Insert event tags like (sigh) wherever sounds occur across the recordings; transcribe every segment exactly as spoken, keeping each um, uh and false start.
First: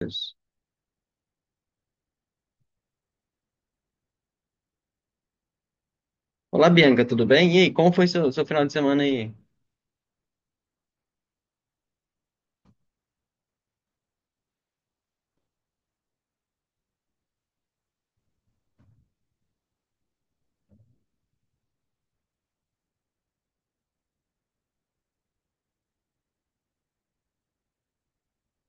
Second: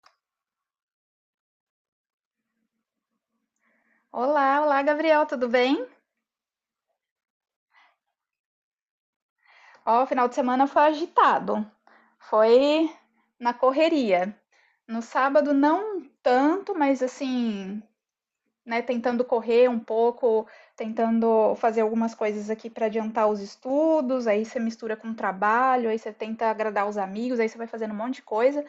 Deus. Olá, olá, Gabriel, tudo bem? Olá, Bianca, tudo bem? E aí, como foi seu, seu final de semana aí? Ó, o final de semana foi agitado, foi na correria. No sábado não tanto, mas assim, né, tentando correr um pouco, tentando fazer algumas coisas aqui para adiantar os estudos, aí você mistura com o trabalho, aí você tenta agradar os amigos, aí você vai fazendo um monte de coisa,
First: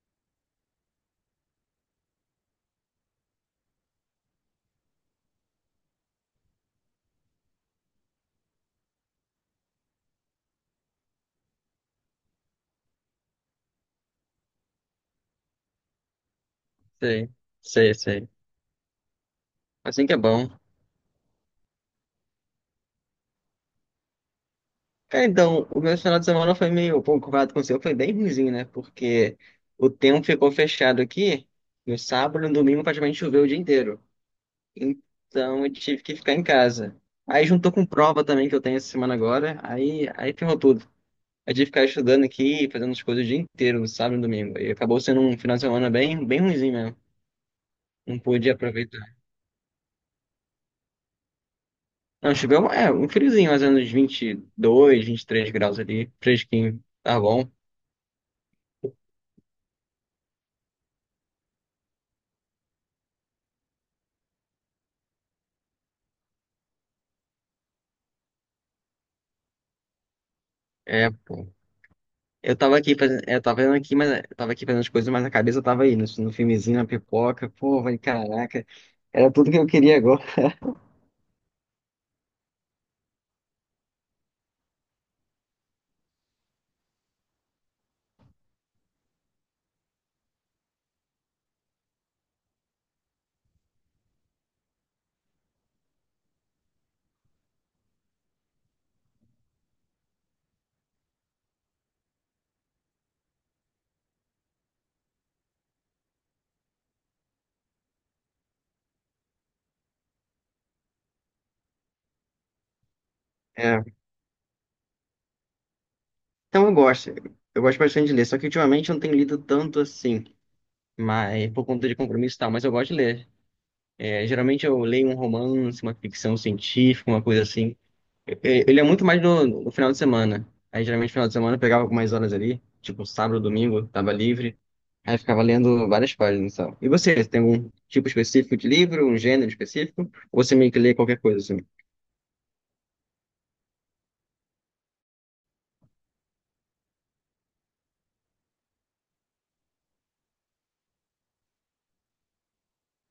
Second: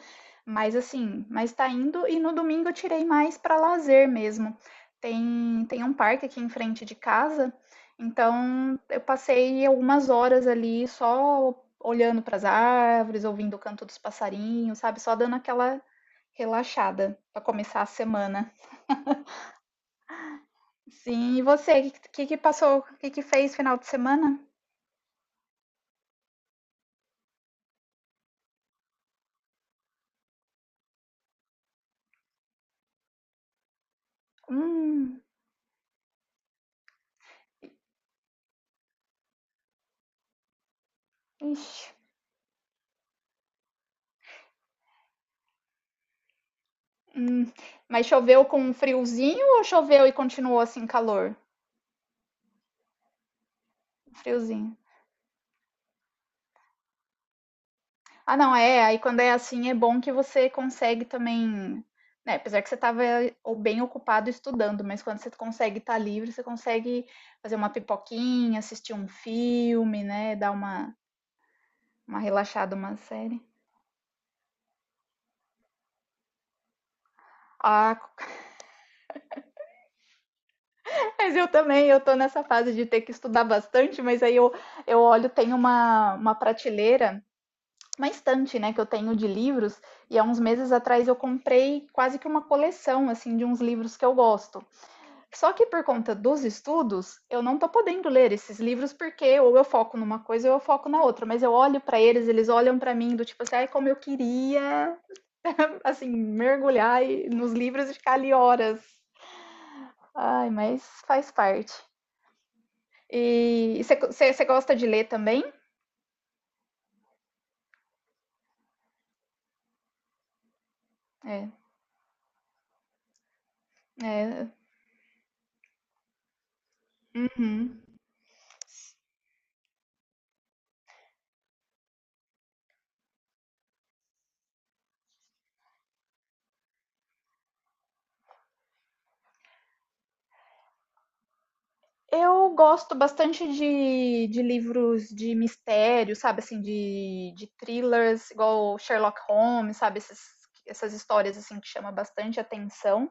mas assim, mas tá indo e no domingo eu tirei mais para lazer mesmo. Tem tem um parque aqui em frente de casa, então eu passei algumas horas ali só olhando para as árvores, ouvindo o canto dos passarinhos, sabe? Só dando aquela relaxada Sei, para começar a sei, sei. semana. Assim que é bom. Sim, e você? O Que que que passou? o Que que fez final de semana? Cara, então, o meu final de semana foi meio concorrado com o seu, foi bem ruimzinho, né? Porque o tempo ficou fechado aqui, no sábado e no domingo praticamente choveu o dia inteiro. Hum, Então, eu tive que ficar em casa. Aí juntou com prova também que eu tenho essa semana agora, aí, aí ferrou tudo. Eu tive que ixi, ficar estudando aqui, fazendo as coisas o dia inteiro, no sábado e no domingo. E acabou sendo um final de semana bem, bem ruimzinho mesmo. hum. Mas Não choveu pude com um aproveitar. friozinho ou choveu e continuou assim calor? Não, chegou um- é, um friozinho, mais ou menos Friozinho. vinte e dois, três graus ali, fresquinho, tá bom? Ah, não, é. Aí quando é assim é bom que você consegue também, né? Apesar que você estava ou bem ocupado estudando, mas quando você consegue estar livre, você consegue fazer uma pipoquinha, assistir um filme, né? Dar uma, É, pô. uma Eu relaxada, tava aqui uma fazendo, eu série. tava fazendo aqui, mas eu tava aqui fazendo as coisas, mas a cabeça tava aí, no, no filmezinho, na pipoca, pô, vai, Ah, caraca, era tudo que eu queria agora. mas eu também, eu tô nessa fase de ter que estudar bastante, mas aí eu, eu olho, tem uma, uma prateleira, uma estante, né, que eu tenho de livros, e há uns meses atrás eu comprei quase que uma coleção, assim, de uns livros que eu gosto. Só que por conta dos estudos, eu não tô podendo ler esses livros porque ou eu foco numa coisa ou eu foco na outra, mas eu olho pra eles, eles olham pra mim do tipo assim, ai, como eu queria, assim, mergulhar nos livros e ficar ali horas. Ai, mas faz parte. E É, você gosta de ler também? então eu gosto, eu gosto bastante de ler, só que ultimamente eu não tenho lido tanto assim, É, mas por conta de compromisso e tal, mas eu gosto de ler. É, é. geralmente eu leio um romance, uma ficção científica, uma coisa assim. Ele é muito mais no, no final de semana. Aí geralmente no final de semana eu pegava algumas horas ali, tipo sábado, domingo, tava livre. Aí eu ficava lendo várias páginas, sabe? E você, tem algum tipo específico de livro, um gênero específico? Ou você meio que lê qualquer coisa assim? Eu gosto bastante de, de livros de mistério, sabe? Assim, de, de thrillers, igual Sherlock Holmes, sabe? Esses, essas histórias assim que chamam bastante atenção.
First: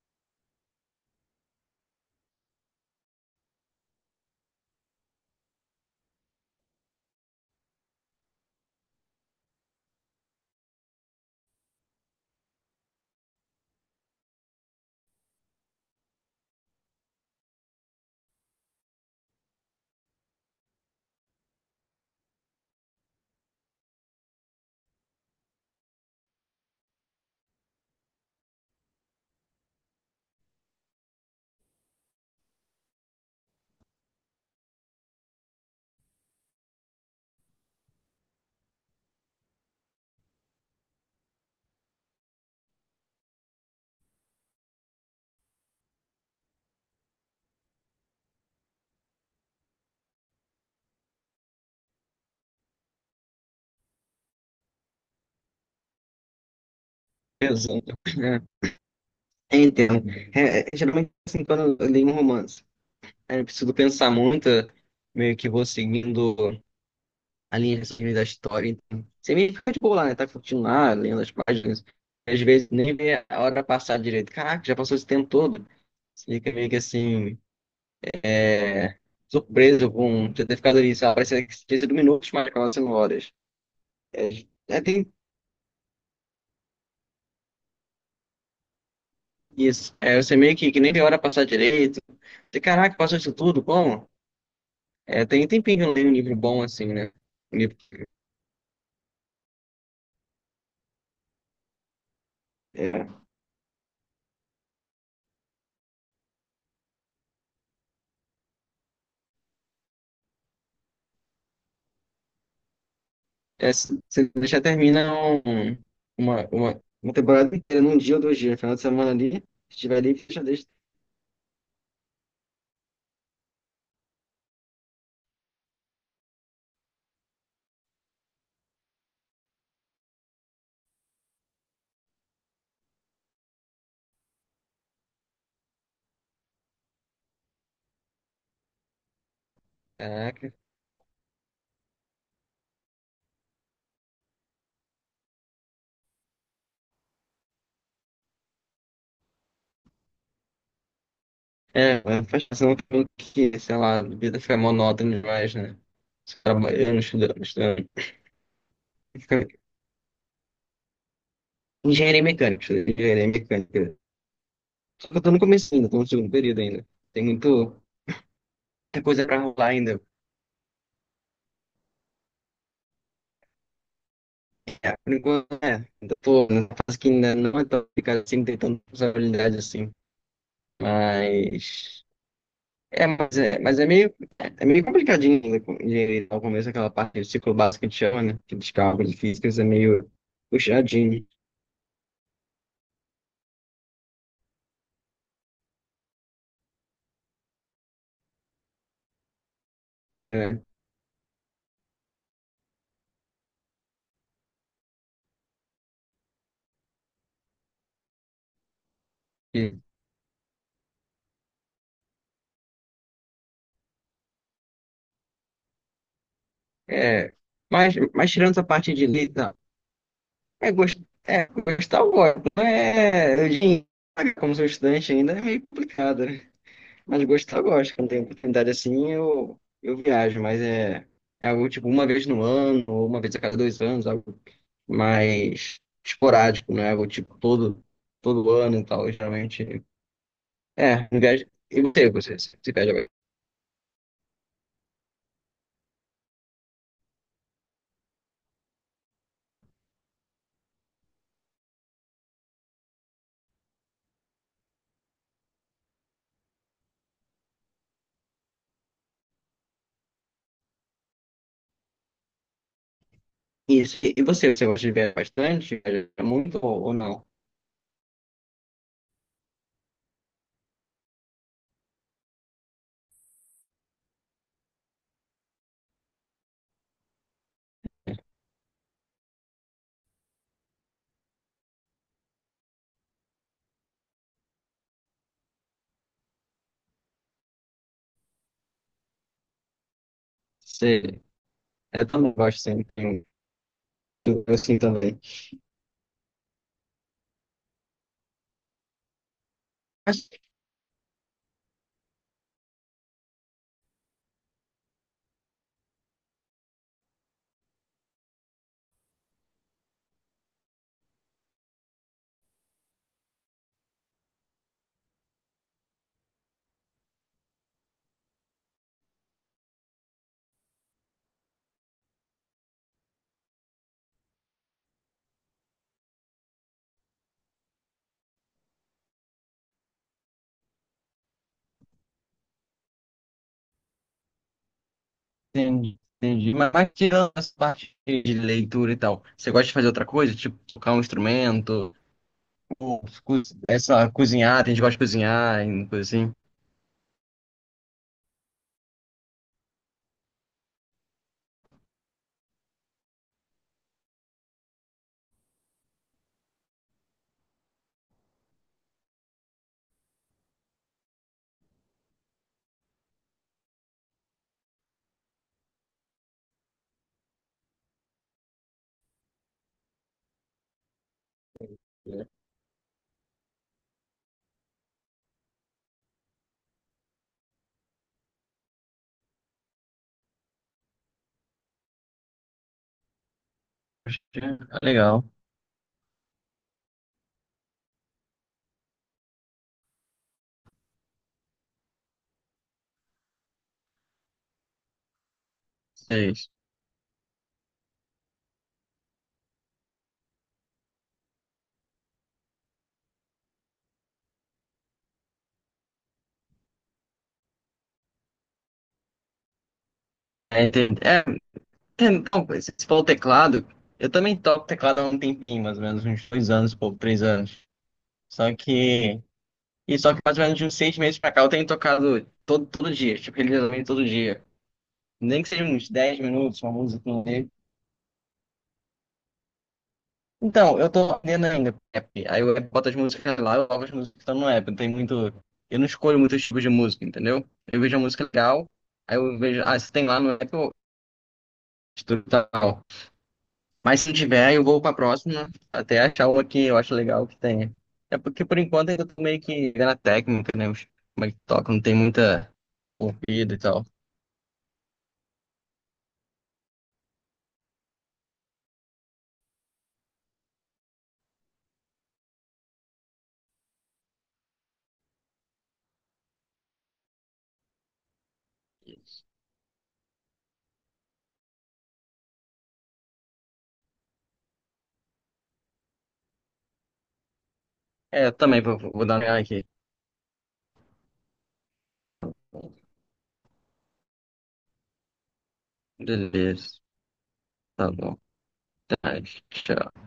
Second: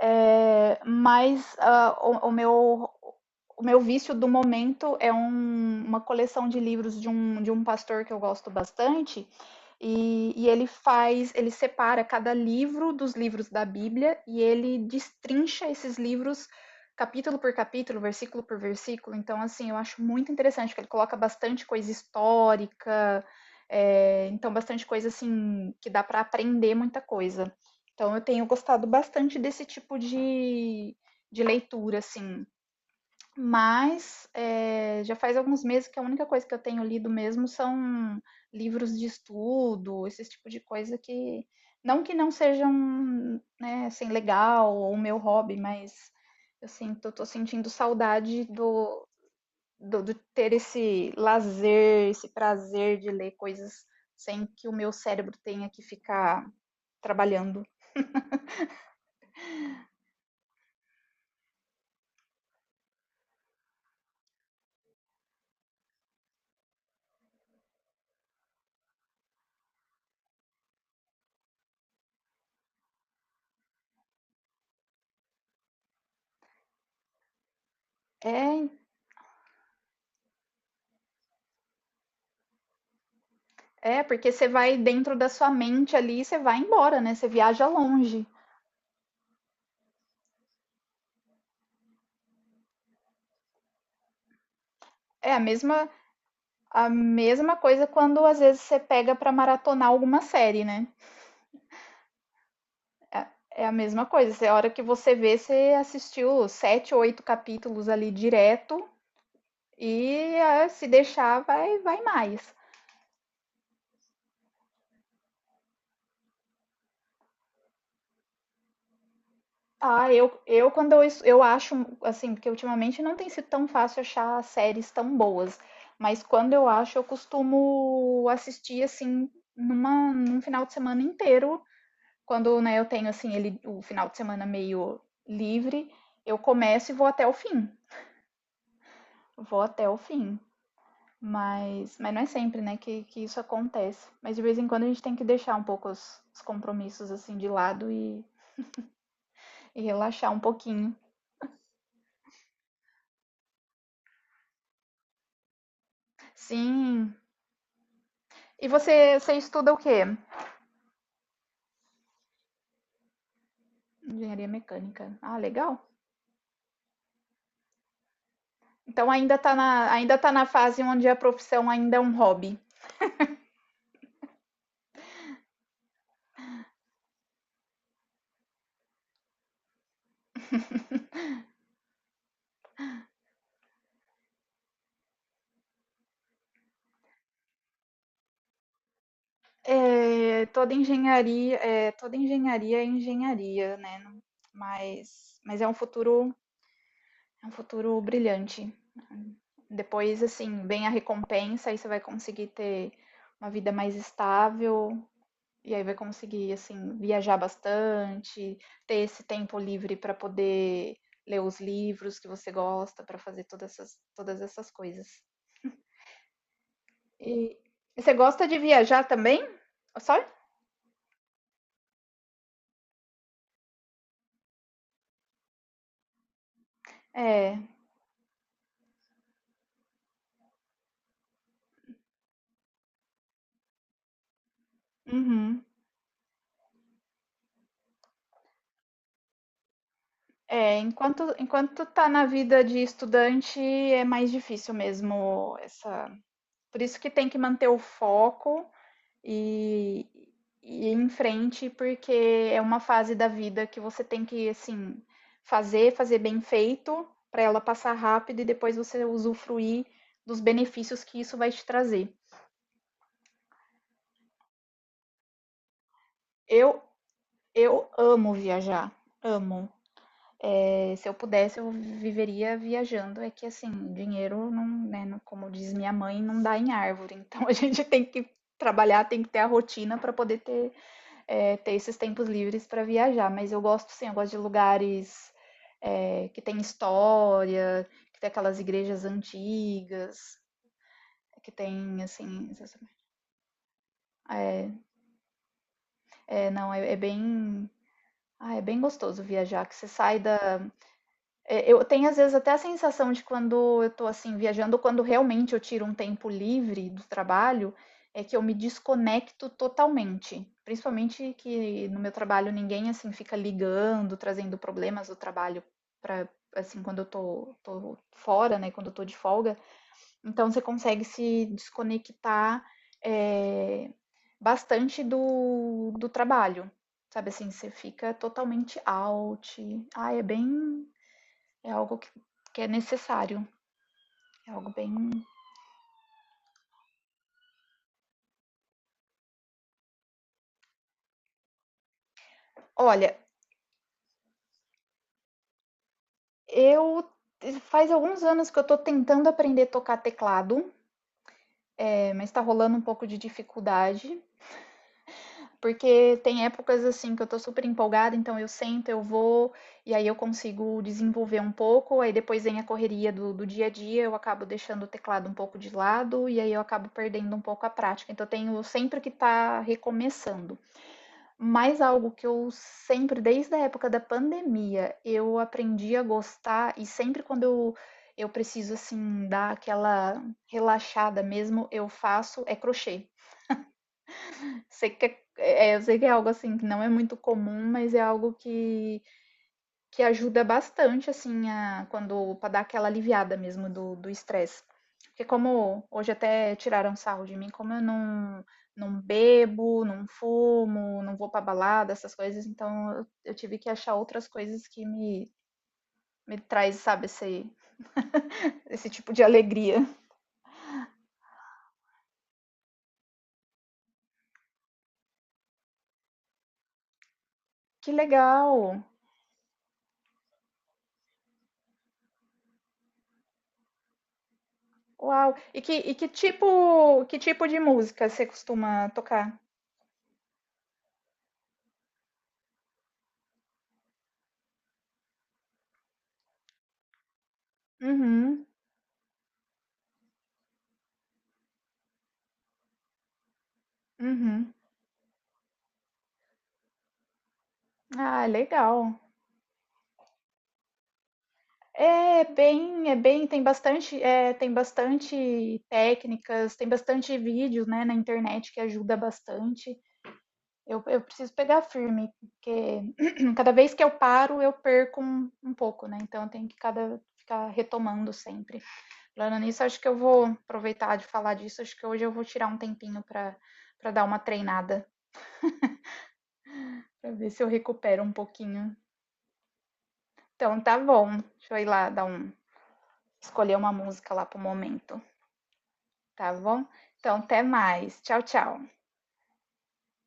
É, mas ah, o, o meu, o meu vício do momento é um- uma coleção de livros de um, de um pastor que eu gosto bastante. E, e ele faz, ele separa cada livro dos livros da Bíblia e ele destrincha esses livros capítulo por capítulo, versículo por versículo. Então, assim, eu acho muito interessante que ele coloca bastante coisa histórica, é, então bastante coisa assim que dá para aprender muita coisa. Então eu tenho gostado bastante desse tipo de, de leitura, assim. Mas é, já faz alguns meses que a única coisa que eu tenho lido mesmo são livros de estudo, esse tipo de coisa que. Não que não sejam, né, assim, legal ou o meu hobby, mas eu sinto, eu tô sentindo saudade do, do, do ter esse lazer, esse prazer de ler coisas sem que o meu cérebro tenha que ficar trabalhando. Exato. É, entendo. É, é, geralmente assim, quando eu leio um romance, aí eu preciso pensar muito, meio que vou seguindo a linha assim, da história. Então, você meio que fica de boa lá, né? Tá curtindo lá, lendo as páginas. Às vezes nem vê a hora passar direito. Caraca, já passou esse tempo todo. Você fica meio que assim, É, é, surpreso com você ter ficado ali, sabe? Parece que tinha sido minutos, mas acaba sendo horas. é, É, porque você vai é, tem dentro da sua mente ali e você vai embora, né? Você viaja longe. isso. É, você meio que, que nem vê a hora passar direito. Você, caraca, passou isso tudo, como? É, É a tem tem tempinho que eu mesma, não leio um livro bom assim, a né? mesma Um livro- coisa quando às vezes você pega pra maratonar alguma série, né? É, É a mesma coisa. Você, a hora que você vê, você assistiu sete, oito capítulos ali direto e ah, se deixar, vai, vai mais. é, se você deixa termina um- uma, uma, uma temporada inteira, num dia ou dois dias, final de semana ali, se estiver Ah, ali, eu, já deixa. eu quando eu, es- eu acho, assim, porque ultimamente não tem sido tão fácil achar séries tão boas, mas quando eu acho, eu costumo assistir, assim, numa, num final de semana inteiro, quando, né, eu tenho, assim, ele, o final de semana meio livre, eu começo e vou até o fim, vou até o fim, Caraca. mas, mas não é sempre, né, que, que isso acontece, mas de vez em quando a gente tem que deixar um pouco os, os compromissos, assim, de lado e, e relaxar um pouquinho. É, faz questão que, sei lá, a vida fica monótona demais, né? Trabalhando, Sim, estudando, estudando. e você, você estuda o quê? Engenharia mecânica, engenharia mecânica. Engenharia Só mecânica. que eu tô Ah, no começo legal. ainda, tô no segundo período ainda. Tem muito, muita Então coisa ainda pra está rolar na, ainda. ainda tá na fase onde a profissão ainda é um hobby. Por enquanto, é, ainda tô numa fase que ainda não é tão complicado assim, não tem tanta responsabilidade assim. Mas é, mas é, mas é meio, é meio complicadinho ainda com engenharia ao começo, aquela parte do ciclo básico que a gente chama, né? Que dos cálculos físicos é meio É, toda puxadinho, engenharia, é, toda engenharia é engenharia, né? Mas, mas é um futuro, é um futuro brilhante. Depois, né? assim, vem a recompensa, aí você vai conseguir ter uma vida mais estável, e aí vai conseguir, assim, viajar bastante, ter esse tempo E, livre para poder ler os livros que você gosta, para fazer todas essas, todas essas coisas. é, E mas, e você mas gosta tirando de essa parte de viajar também? letra, Só? é gostoso. É, gostar eu gosto. Não é, eu diria como sou estudante ainda, é meio complicado, né? Mas gostar, É. eu gosto. Quando tem oportunidade assim, eu, eu viajo, mas é, é algo tipo uma vez no ano, ou uma vez a cada dois anos, algo Uhum. mais esporádico, não é algo tipo todo, todo ano e tal. Geralmente, É, é, não enquanto, viajo. E enquanto tá você, na você, vida você de viaja bastante? estudante, é mais difícil mesmo essa. Por isso que tem que manter o foco e, e ir em frente, porque é uma fase da vida que você tem que, assim, fazer, fazer bem feito, para ela passar rápido e depois você usufruir dos benefícios que isso vai te trazer. E, e você, você gosta de viajar bastante? Viaja muito Eu, ou, ou não? eu amo viajar, amo. É, se eu pudesse, eu viveria viajando. É que, assim, dinheiro, não, né, não- como diz minha mãe, não dá em árvore. Então (laughs) a gente tem que trabalhar, tem que ter a rotina para poder ter é, ter esses tempos livres para viajar. Mas eu gosto sim, eu gosto de lugares é, que tem história, que tem aquelas igrejas antigas, Você, que tem eu também assim. gosto, sim, tenho- eu É, assim também. é, não, é, é bem. Ah, é bem gostoso viajar, que você sai da, é, eu tenho às vezes até a sensação de quando eu tô assim viajando, quando realmente eu tiro um tempo livre do trabalho, é que eu me desconecto totalmente. Principalmente que no meu trabalho ninguém assim fica ligando, trazendo problemas do trabalho para assim quando eu tô, tô fora, né, quando eu tô de folga. Então você consegue se desconectar é, bastante do, do trabalho. Sabe assim, você fica totalmente out. Ah, é bem é algo que, que é necessário. É algo bem. Entendi, entendi. Mas, mas tirando essa parte de leitura e tal, você gosta de fazer outra coisa? Tipo, tocar um instrumento? Ou Olha, co- essa, cozinhar, tem gente que gosta de cozinhar, e coisa assim. eu faz alguns anos que eu tô tentando aprender a tocar teclado, é, mas tá rolando um pouco de dificuldade. Porque tem épocas assim que eu tô super empolgada, então eu sento, eu vou, e aí eu consigo desenvolver um pouco, aí depois vem a correria do, do dia a dia, eu acabo deixando o teclado um pouco de lado, e aí eu acabo perdendo um pouco a prática. Então eu tenho sempre que tá recomeçando. Mas algo que eu sempre, desde a época da pandemia, eu aprendi a gostar e sempre quando eu, eu preciso assim dar aquela relaxada mesmo, eu faço é crochê. Acho que é Sei que legal. é, é, eu sei que é algo assim que não é muito comum, mas é algo que que ajuda bastante, assim, a, quando para dar aquela aliviada mesmo do do estresse. Porque como hoje É isso. até tiraram sarro de mim, como eu não não bebo, não fumo, não vou pra balada, essas coisas, então eu, eu tive que achar outras coisas que me me traz, sabe, esse esse tipo de alegria. É, entendi. É, tem- então, se se for o teclado, eu também toco teclado há um tempinho, mais ou menos, uns dois anos, pouco, três anos. Que Só legal. que. E só que mais ou menos de uns seis meses pra cá eu tenho tocado todo, todo dia, tipo, religiosamente todo dia. Uau. Nem que E seja que uns e que dez minutos, uma música, tipo que um. tipo de música você costuma tocar? Então, eu tô aprendendo ainda app. Aí eu boto as músicas lá, eu coloco as músicas que estão no app. Não tem muito. Eu não escolho muitos tipos de música, entendeu? Eu vejo a música Uhum, legal, aí eu vejo. Ah, se tem lá no app, eu estudo tal. Mas se não uhum. tiver, eu vou pra próxima, até achar uma que eu acho legal que tenha. É Ah, porque por enquanto legal. ainda tô meio que vendo a técnica, né? os- Como é que toca, não tem É muita bem é bem tem corrida e tal. bastante, eh, tem bastante técnicas, tem bastante vídeos, né, na internet que ajuda bastante. Eu eu preciso pegar firme, porque (clears throat) cada vez que eu paro, eu perco um um pouco, né, então eu tenho que cada ficar retomando sempre. Falando nisso, acho que eu vou aproveitar de falar disso, acho que hoje eu vou tirar um tempinho para para dar uma treinada, para ver se eu recupero um É, eu também pouquinho. vou, vou dar uma olhada aqui. Então tá bom, deixa eu ir lá dar um escolher uma música lá para o momento. Tá bom? Beleza, Então, até tá mais. bom. Tchau, tchau. Tá, tchau.